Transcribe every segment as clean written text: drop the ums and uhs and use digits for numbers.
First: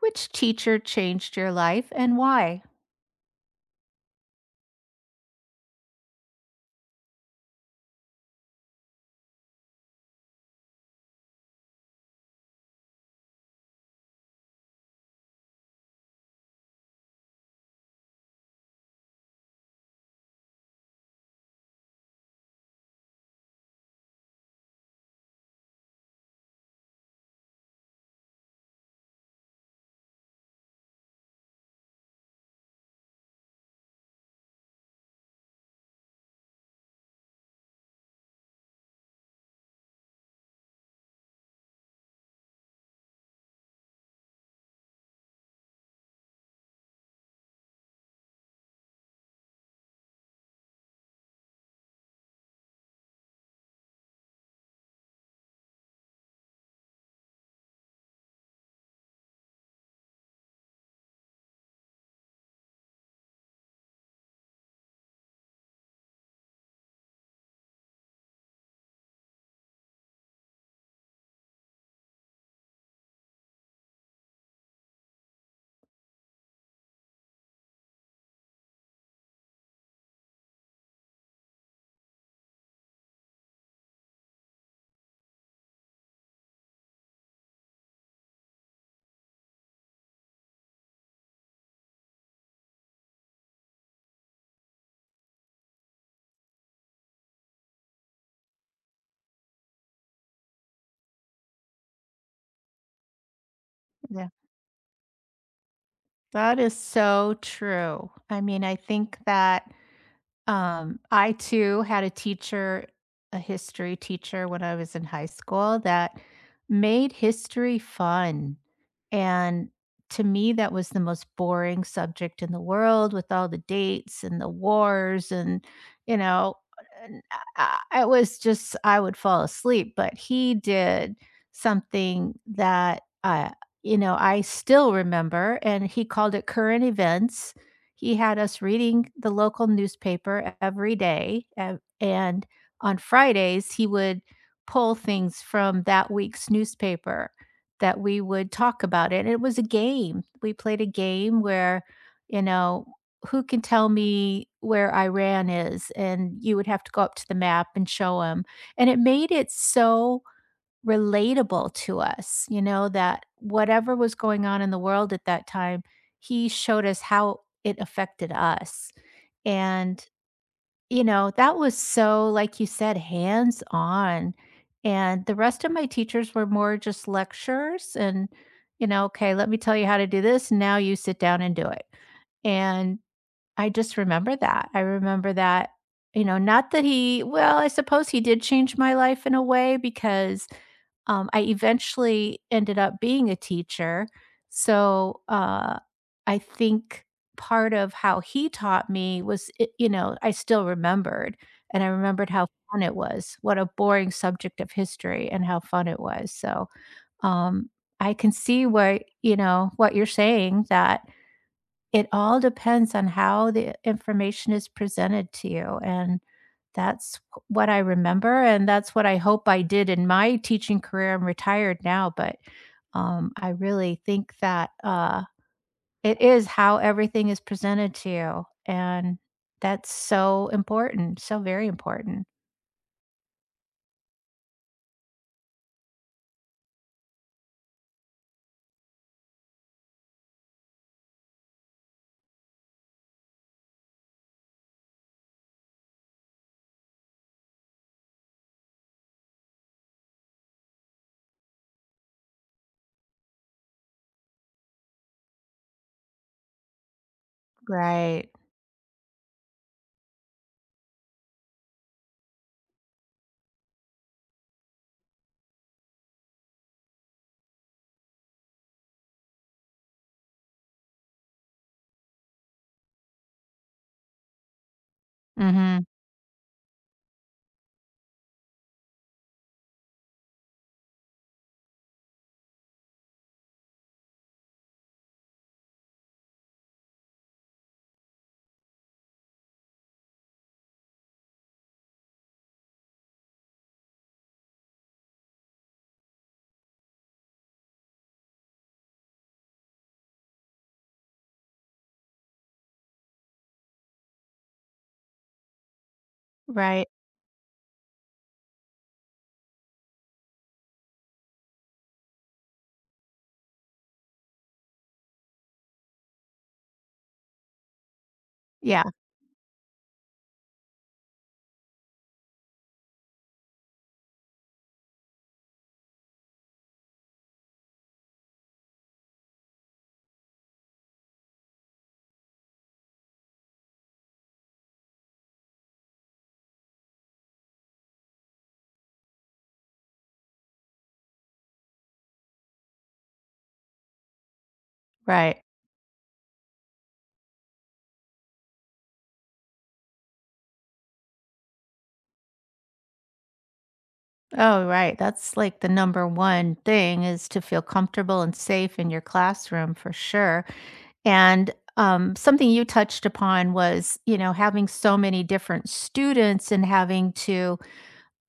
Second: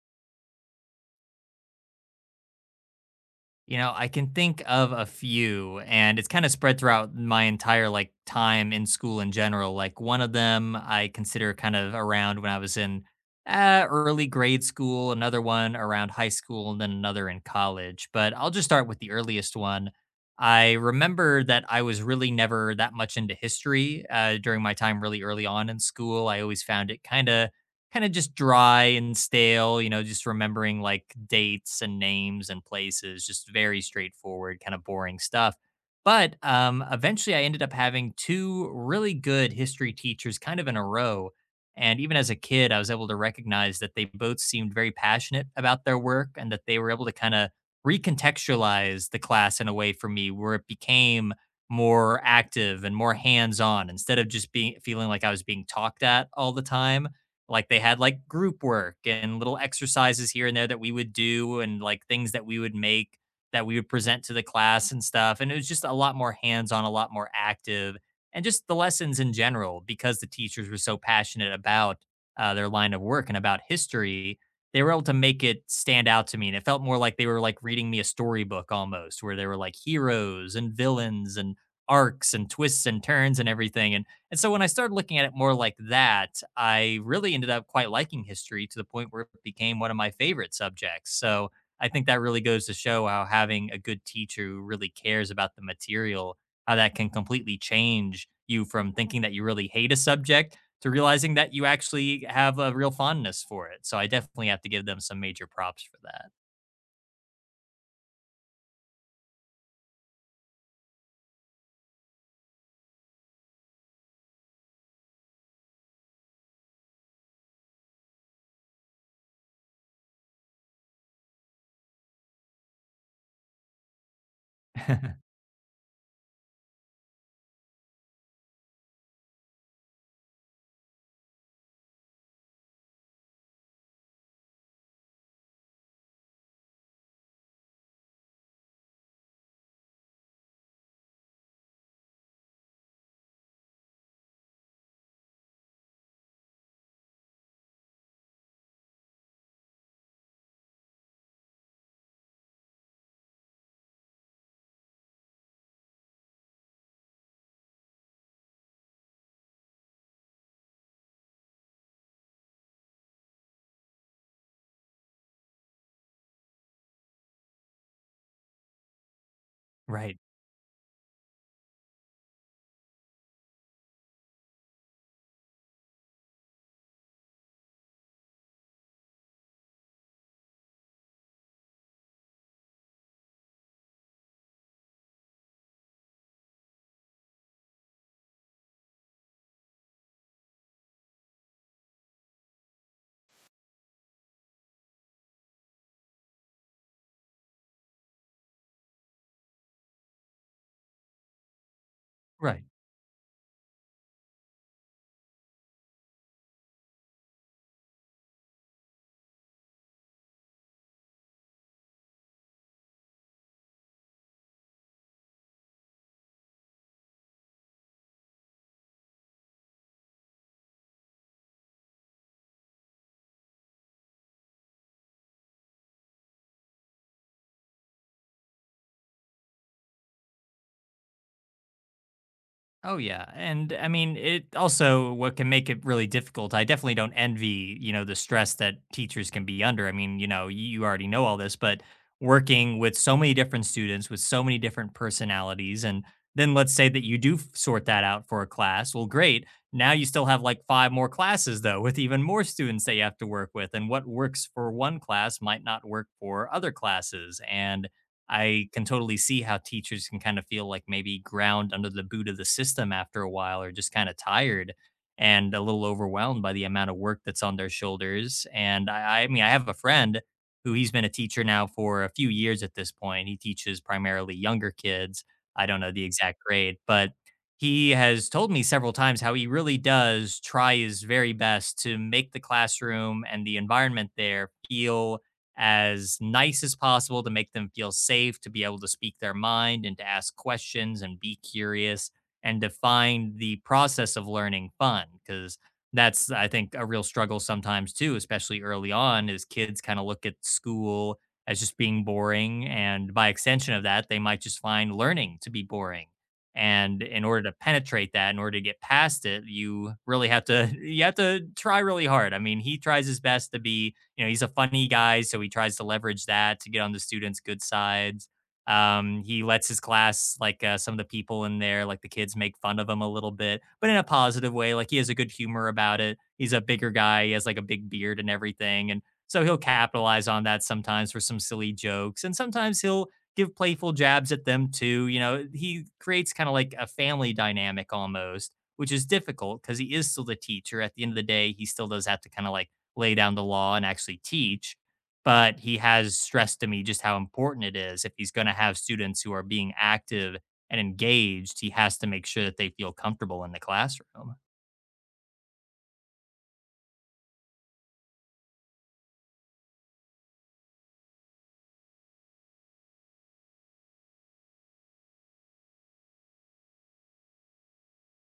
Which teacher changed your life and why? You know, I can think of a few, and it's kind of spread throughout my entire like time in school in general. Like one of them I consider kind of around when I was in early grade school, another one around high school, and then another in college. But I'll just start with the earliest one. I remember that I was really never that much into history during my time really early on in school. I always found it kind of just dry and stale, you know, just remembering like dates and names and places, just very straightforward, kind of boring stuff. But eventually I ended up having two really good history teachers kind of in a row. And even as a kid, I was able to recognize that they both seemed very passionate about their work and that they were able to kind of recontextualize the class in a way for me where it became more active and more hands on instead of just being feeling like I was being talked at all the time, like they had like group work and little exercises here and there that we would do and like things that we would make that we would present to the class and stuff. And it was just a lot more hands-on, a lot more active, and just the lessons in general, because the teachers were so passionate about their line of work and about history, they were able to make it stand out to me, and it felt more like they were like reading me a storybook almost, where there were like heroes and villains and arcs and twists and turns and everything. And so when I started looking at it more like that, I really ended up quite liking history to the point where it became one of my favorite subjects. So I think that really goes to show how having a good teacher who really cares about the material, how that can completely change you from thinking that you really hate a subject to realizing that you actually have a real fondness for it. So I Yeah, definitely have to give them some major props for that. that is so true. I mean, I think that I too had a teacher, a history teacher when I was in high school that made history fun. And to me, that was the most boring subject in the world with all the dates and the wars. And, you know, and I- it was just, I would fall asleep. But he did something that, I still remember, and he called it current events. He had us reading the local newspaper every day, and on Fridays, he would pull things from that week's newspaper that we would talk about it. And it was a game. We played a game where, you know, who can tell me where Iran is? And you would have to go up to the map and show him. And it made it so relatable to us, you know, that whatever was going on in the world at that time, he showed us how it affected us. And, Right. you know, that was so, like you said, hands on. And the rest of my teachers were more just lectures and, you know, okay, let me tell you how to do this. Now you sit down and do it. And I just remember that. I remember that, you know, not that I suppose he did change my life in a way because I eventually ended up being a teacher. So, I think part of how he taught me was, I still remembered, and I remembered how Right. fun it was, what a boring subject of history and how fun it was. So, um, I can see where, you know, what you're saying, that it all depends on how the information is presented to you, and that's what I remember, and that's what I hope I did in my teaching career. I'm retired now, but, I really think that, it is how everything is presented to you, and that's so important, so very important. Oh yeah, and I mean it also what can make it really difficult. I definitely don't envy, you know, the stress that teachers can be under. I mean, you know, you already know all this, but working with so many different students with so many different personalities, and then let's say that you do sort that out for a class. Well, great. Now you still have like five more classes though, with even more students that you have to work with, and what works for one class might not work for other classes. And Right. I can totally see how teachers can kind of feel like maybe ground under the boot of the system after a while, or just kind of tired and a little overwhelmed by the amount of work that's on their shoulders. And I mean, I have a friend who, he's been a teacher now for a few years at this point. He teaches primarily younger kids. I don't Mhm. know the exact grade, but he has told me several times how he really does try his very best to make the classroom and the environment there feel as nice as possible, to make them feel safe, to be able to speak their mind and to ask questions and be curious, and to find the process of learning fun. Because that's, I think, a real struggle sometimes too, especially early on, is kids kind of look at school as just being boring. And by extension of that, they might just find learning to be boring. Right. And in order to penetrate that, in order to get past it, you really have to you have to try really hard. I mean, he tries his best to be, you know, he's a funny guy, so he tries to leverage that to get on the students' good sides. Yeah, He lets his class, like some of the people in there, like the kids, make fun of him a little bit, but in a positive way. Like he has a good humor about it. He's a bigger guy. He has like a big beard and everything, and so he'll capitalize on that sometimes for some silly jokes, and sometimes he'll give playful jabs at them too. You know, he creates kind of like a family dynamic almost, which is difficult because he is still the teacher. At the end of the day, he still does have to kind of like lay down the law and actually teach. right. But he has stressed to me just how important it is. If he's going to have students who are being active and engaged, he has to make sure that they feel comfortable in the classroom. Oh, right, that's like the number one thing is to feel comfortable and safe in your classroom for sure. And, something you touched upon was, you know, having so many different students and having to,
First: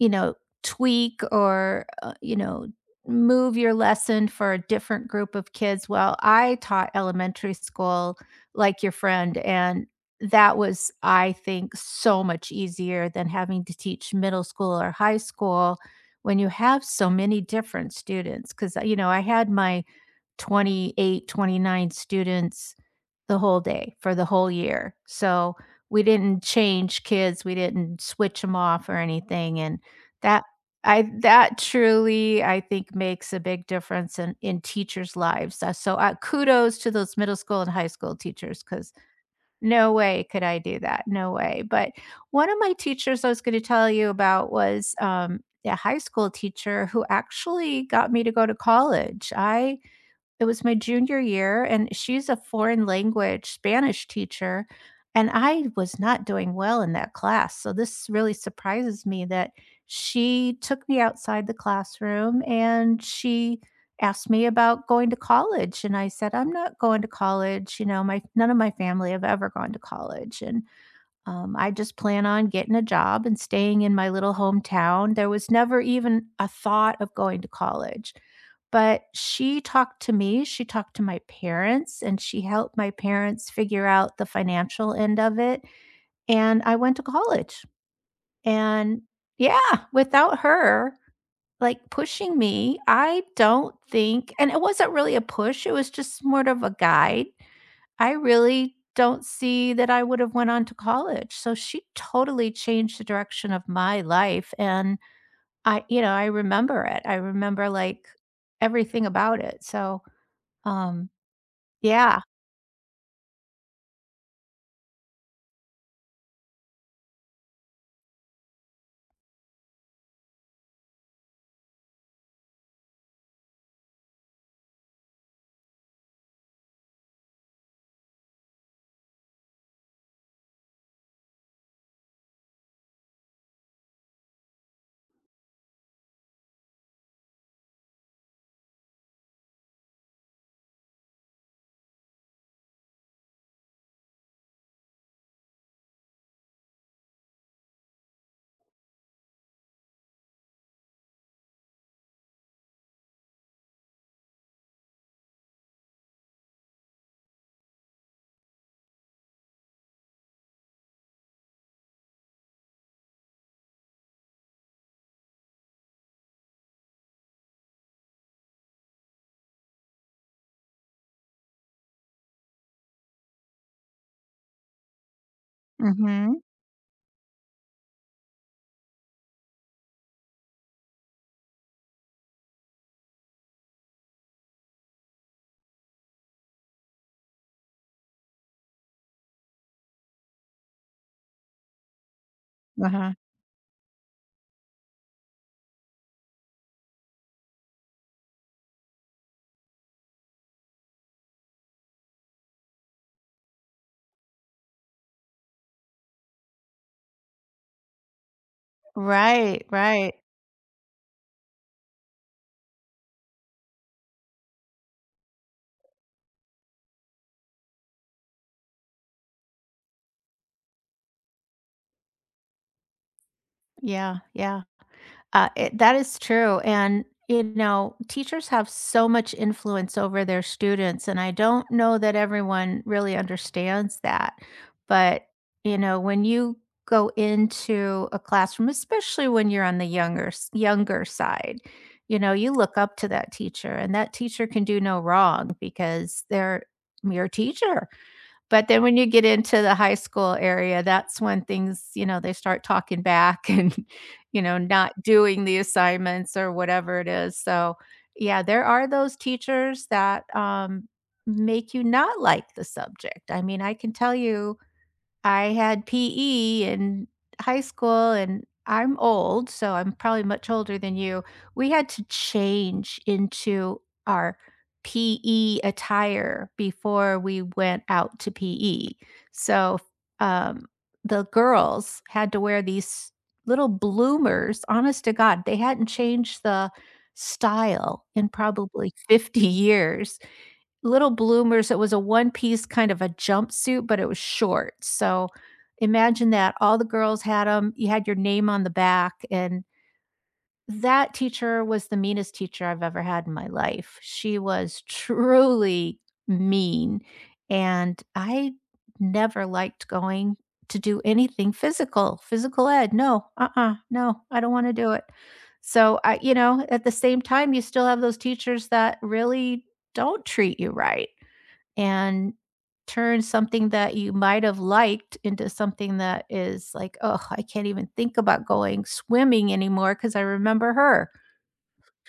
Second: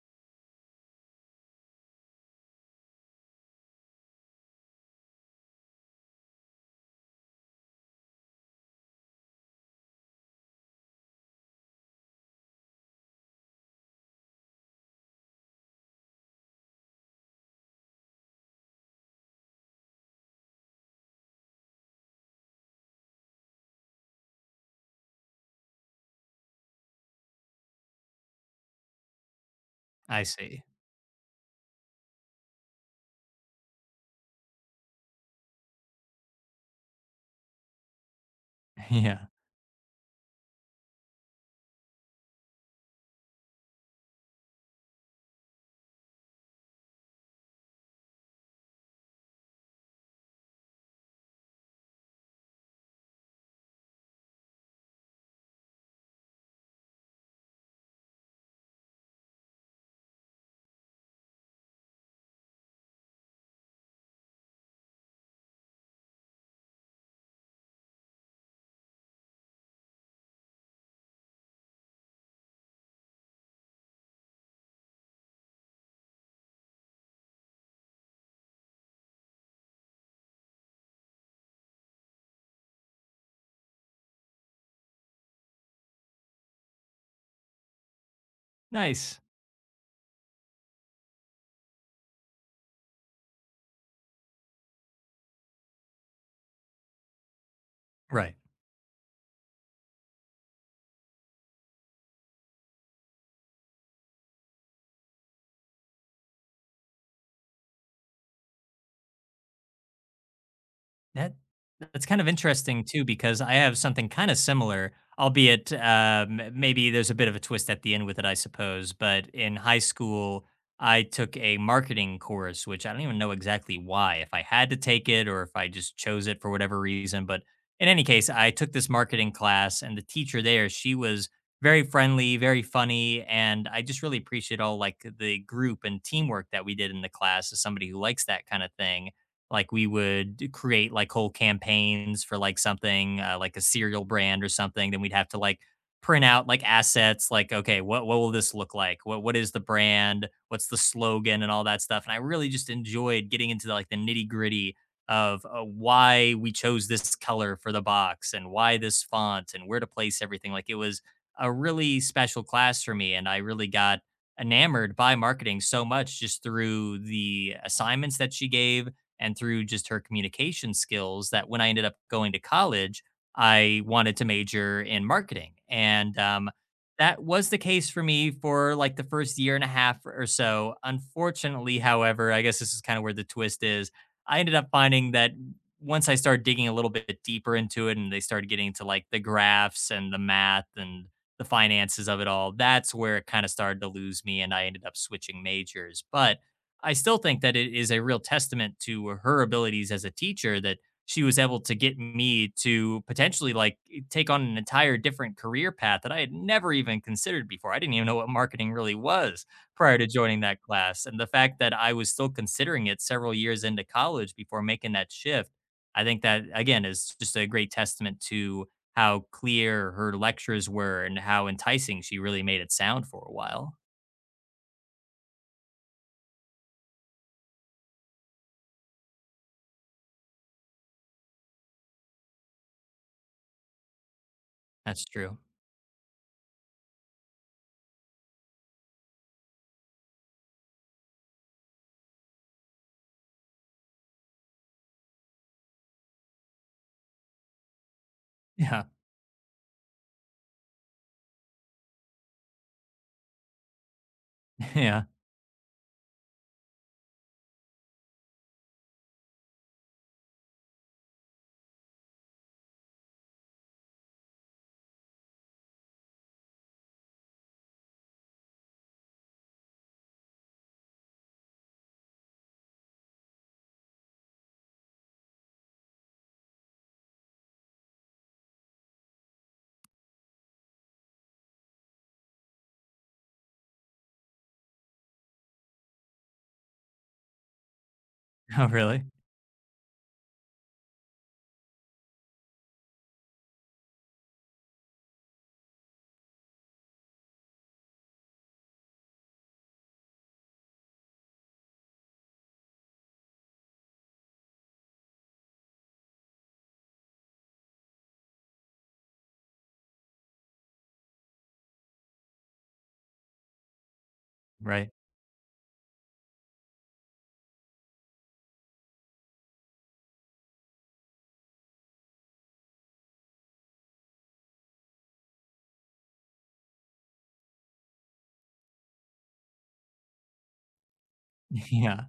you know, tweak or, you know, move your lesson for a different group of kids. Well, I taught elementary school like your friend, and that was, I think, so much easier than having to teach middle school or high school when you have so many different students. Because you know, I had my 28, 29 students the whole day for the whole year. So we didn't change kids, we didn't switch them off or anything, and I that see. I that truly, I think, makes a big difference in teachers' lives. So, kudos to those middle school and high school teachers because Yeah. no way could I do that, no way. But one of my teachers I was gonna tell you about was, a high school teacher who actually got me to go to college. I it was my junior year, and she's a foreign language Spanish teacher, and I was not doing well in that class, so this really surprises me that she took me outside the classroom, and she asked me about going to college, and I said, "I'm not going to college," you know, my none of my family have ever gone to college, and I just plan on getting a job and staying in my little hometown. There was never even a thought of going to college. But she talked to me, she talked to my parents, and she helped my parents figure out the financial end of it. And I went to college. And Nice. yeah, without her, like pushing me, I don't think, and it wasn't really a push, it was just sort of a guide. I Right. really don't see that I would have went on to college, so she totally changed the direction of my life, and I remember it. I remember, like, everything about it, so, um, That that's yeah. kind of interesting too, because I have something kind of similar, albeit maybe there's a bit of a twist at the end with it, I suppose. But in high school, I took a marketing course, which I don't even know exactly why, if I had to take it or if I just chose it for whatever reason. But in any case, I took this marketing class, and the teacher there, she was very friendly, very funny, and I just really appreciate all like the group and teamwork that we did in the class as somebody who likes that kind of thing. Like, we would create, like, whole campaigns for, like, something, like a cereal brand or something, then we'd have to, like, print out, like, assets, like, "Okay, what will this look like? What is the brand? What's the slogan?" and all that stuff, and I really just enjoyed getting into, like, the nitty-gritty of, why we chose this color for the box and why this font and where to place everything. Like, it was a really special class for me, and I really got enamored by marketing so much just through the assignments that she gave, and through just her communication skills, that when I ended up going to college, I wanted to major in marketing. And Mhm. That was the case for me for like the first year and a half or so. Unfortunately, however, I guess this is kind of where the twist is. I ended up finding that once I started digging a little bit deeper into it and they started getting to like the graphs and the math and the finances of it all, that's Uh-huh. where it kind of started to lose me. And I ended up switching majors. But I still think that it is a real testament to her abilities as a teacher that she was able to get me to potentially like take on an entire different career path that I had never even considered before. I didn't even know what marketing really was Right, prior to right. joining that class. And the fact that I was still considering it several years into college before making that shift, I think that again is just a great testament to how clear her lectures were and how enticing she really made it sound for a while. Yeah, yeah. That is true. And, you know, teachers have so much influence over their students. And I don't know that everyone really understands that. That's But, true. you know, when you go into a classroom, especially when you're on the younger side, you know, you look up to that teacher and that teacher can do no wrong because they're your teacher. But then Yeah. when you get into the high school area, that's when things, you know, they start talking back and, you know, not Yeah. doing the assignments or whatever it is. So, yeah, there are those teachers that make you not like the subject. I mean, I can tell you I had PE in high school and I'm old, so I'm probably much older than you. We had to change into our PE attire before we went out to PE. So, um, the girls had to wear these little bloomers. Honest to God, they hadn't changed the style in Oh, probably really? 50 years. Little bloomers, it was a one-piece kind of a jumpsuit, but it was short, so imagine that, all the girls had them. You had your name on the back, and that teacher was the meanest teacher I've ever had in my life. She was truly mean, and I never liked going to do anything physical, physical ed, no, uh-uh, no, I don't wanna Right. do it. So, at the same time, you still have those teachers that really don't treat you right and turn something that you might have liked into something that is like, oh, I can't even think about going swimming anymore because I remember her." Yeah.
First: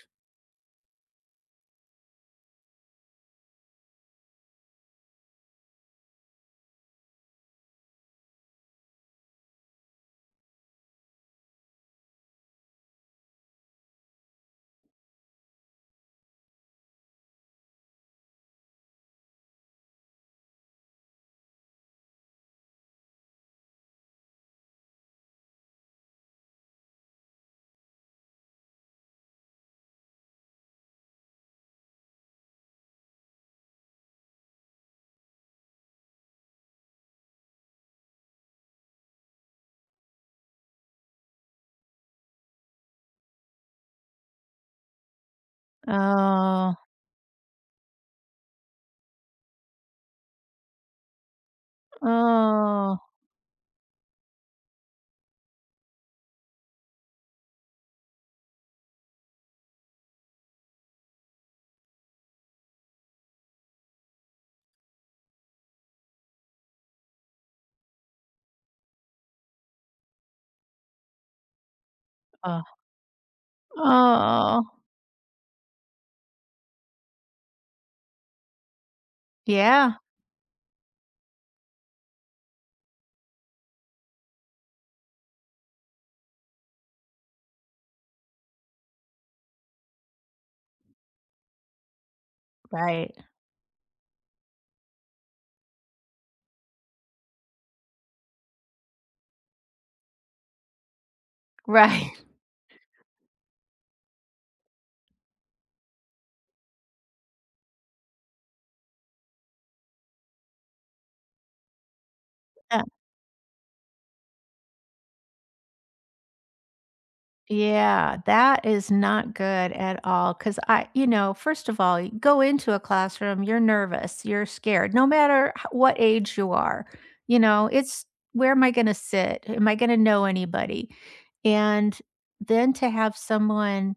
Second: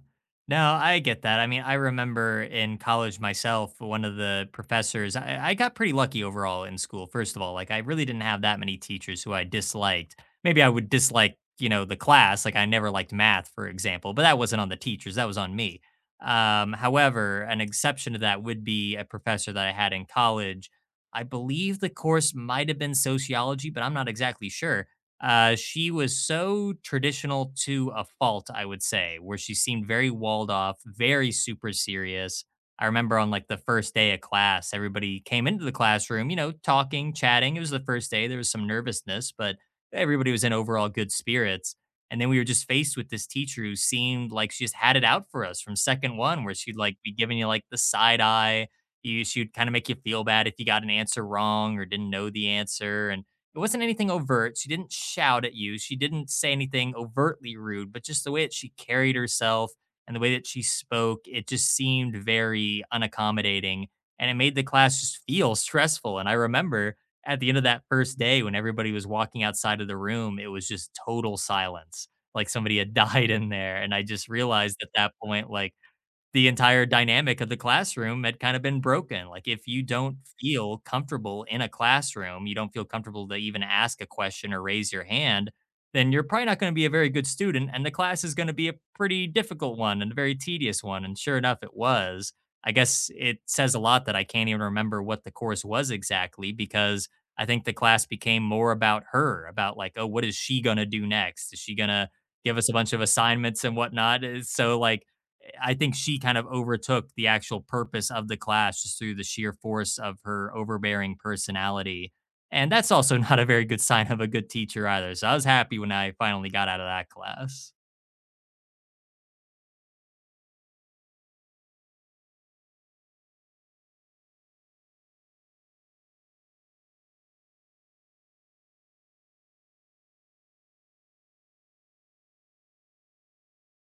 No, I get that. I mean, I remember in college myself, one of the professors, I got pretty lucky overall in school, first of all. Like, I really didn't have that many teachers who I disliked. Maybe I would dislike, you know, the class. Like, I never liked math, for example, but that wasn't on the teachers, that was on me. However, an exception to that would be a professor that I had in college. I believe the course might have been sociology, but I'm not exactly sure. She was so traditional to a fault, I would say, where she seemed very walled off, very super serious. I remember on like the first day of class, everybody came into the classroom, you know, talking, chatting. It was the first day. There was some nervousness, but everybody was in overall good spirits. And then we were just faced with this teacher who seemed like she just had it out for us from second one, where Oh, she'd like be giving you like the side eye. You, she would kind of make you feel bad if you got an answer wrong or didn't know the oh, answer. And it wasn't anything overt. She didn't shout at you. She didn't say anything overtly rude, but just the way that she carried herself and the way that she spoke, it just seemed very unaccommodating. And it made the class just feel stressful. And I remember at the end of that first day when everybody was walking outside of the room, it was just total silence. Like oh, somebody had died in there. And I just oh. realized at that point, like, the entire dynamic of the classroom had kind of been broken. Like if you Yeah, don't feel comfortable in a classroom, you don't feel comfortable to even ask a question or raise your hand, then you're probably not going to be a very good student, and the class is going to be a pretty difficult one and a very tedious one, and sure enough it was. I guess right, it says a lot that I can't even remember what the course was exactly, because I think the class became more about her, about like, oh, what is she going to do next? Is she going to right. give us a bunch of assignments and whatnot? So, like, I think she kind of overtook the actual purpose of the class just through the sheer force of her overbearing personality. And that's also not a very good sign of a good teacher either. So I was happy when I finally got out of that class. Yeah, that is not good at all. Cause I, you know, first of all, you go into a classroom, you're nervous, you're scared, no matter what age you are. You know, it's where am I going to sit? Am I going to know anybody? And then to have someone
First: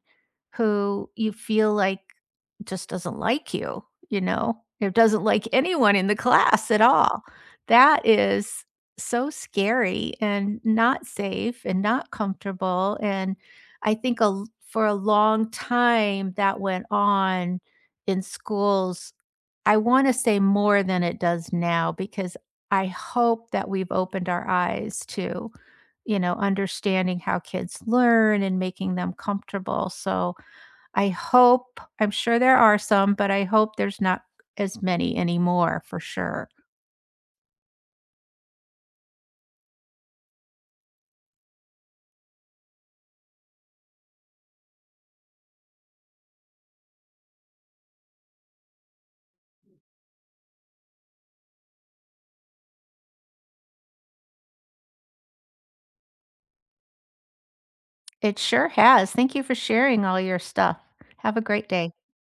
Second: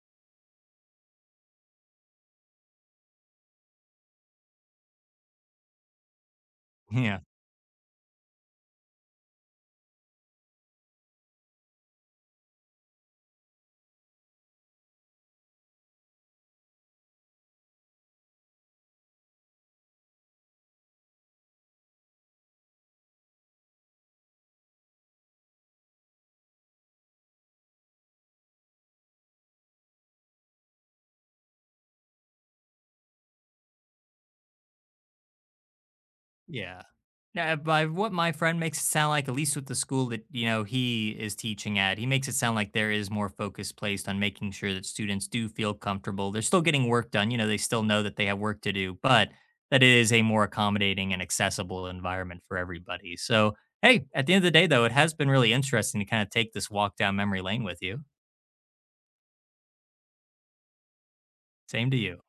who you feel like just doesn't like you know? It doesn't like anyone in the class at Yeah. all. That is so scary and not safe and not comfortable, and I think a l for a long time that went on in schools, I wanna say more than it does now because I hope that we've opened our eyes to, you know, understanding how kids learn and making them comfortable, so I hope, I'm sure there are some, but I hope there's not as many anymore for sure. Yeah. Now, by what my friend makes it sound like, at least with the school that you know he is teaching at, he makes it sound like there is more focus placed on making sure that students do feel comfortable. They're still getting work done. You know, they still know that they have work to do, but that it is a more accommodating and accessible environment for everybody. So, hey, at the end of the day, though, it has been really interesting to kind of take this walk down memory lane with you. It sure has. Thank you for sharing all your stuff. Have a great Same day. to you.